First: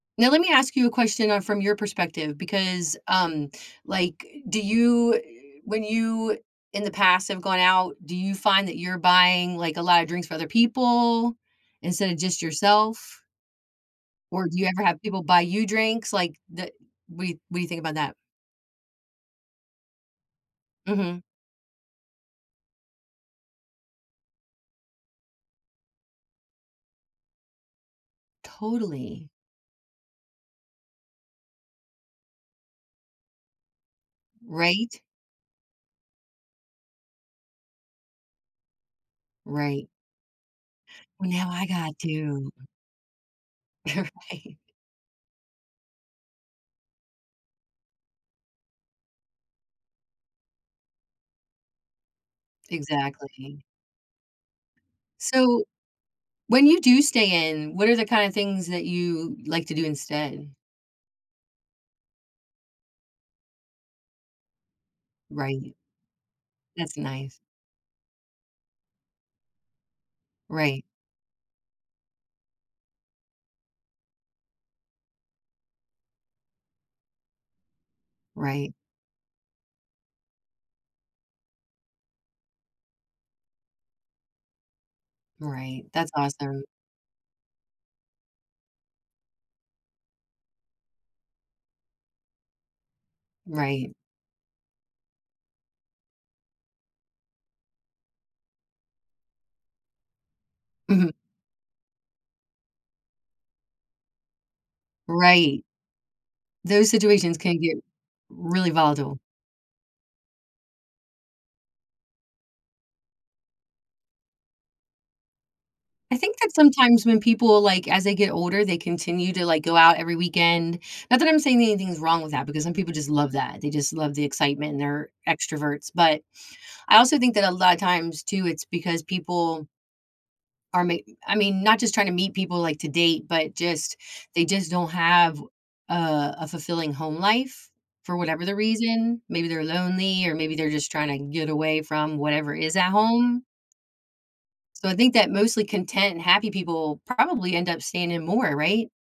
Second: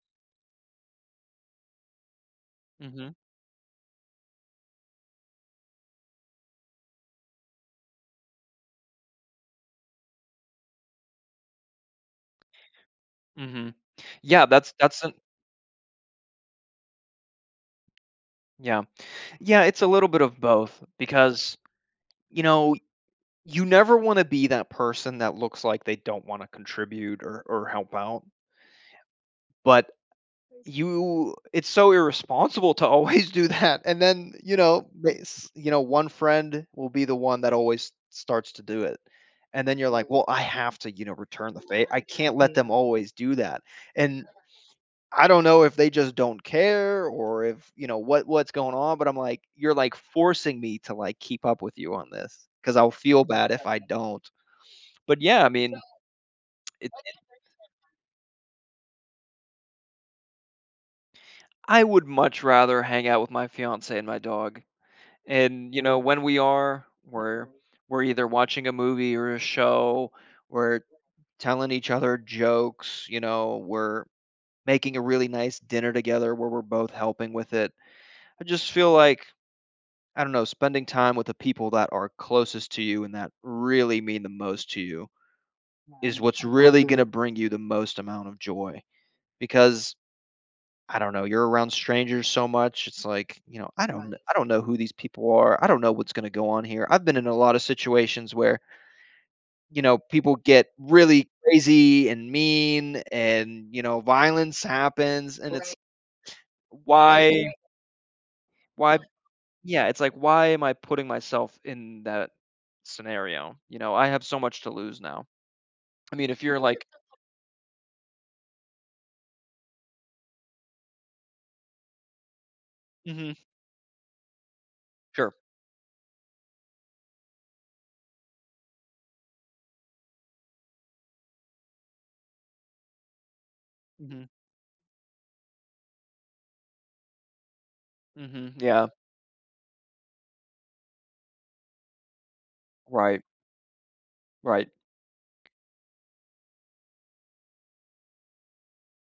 Now, let me ask you a question, uh, from your perspective because, Mhm. um, like, do you eh when you in the past, have gone out, do you find that you're buying, like, a lotta drinks for other people instead of just yourself Mhm. Yeah, Or, do you that's ever have that's an people buy you drinks? Like, the what what do you think about that? Yeah. Yeah, it's a little bit of both, Mhm. because, you know, you never wanna be that person that looks like they don't wanna contribute or or help out Totally. but, you it's so irresponsible to always do that, and then, you know Right? bas you know, one friend will be the one that always s starts to do it. And then Right. you're like, "Well, I have to, you know, Well, now return the I favor, got I can't to. let them always do that", You're and right. I don't know if they just don't care or if you know, what what's going on, but I'm like, "You're, like, forcing me to, like, keep up with you on this 'cause I'll feel bad Exactly. if I don't." But, yeah, I So, mean, when you it do stay in, what are the kinda things that you like to do instead? I would much rather hang out with my fiancé and my dog. Right. And, you know, when we are, That's nice. we're we're either watching a movie or a show. We're Right. telling each other jokes, you know? We're making a really nice dinner together, where we're both helping with it. I just Right. feel like, I don't know, spending time with the people that are closest to you, and that really mean the most to you, Right, that's is what's awesome. really gonna bring you the most amount of joy, because, I don't know, you're around strangers so much. It's like, you know, "I Right. don't know I don't know who these people are. I don't know what's gonna go on here." I've been in a lotta situations where you know, people get Mhm. really crazy and mean and, you know, violence happens, and Right. it's Those situations why can get really why volatile. yeah, it's like, "Why am I putting myself in that scenario? You know, I have so much to lose now." I I mean, think if that you're like sometimes when people, like, as they get older, they continue to, like, go out every weekend not that I'm saying anything's wrong with that because some people just love Mhm. that, they just love the excitement and they're Sure. extroverts, but, I also think that a lotta times too, it's because people are mee I mean, not just trying to meet people, like, to date, but just Mhm. they just don't have, uh, a fulfilling home life for whatever the Mhm, yeah. reason. Maybe they're lonely or maybe they're just tryna get away from whatever is at Right. home. Right. So, I think that mostly content and happy people probably end up staying in more, right?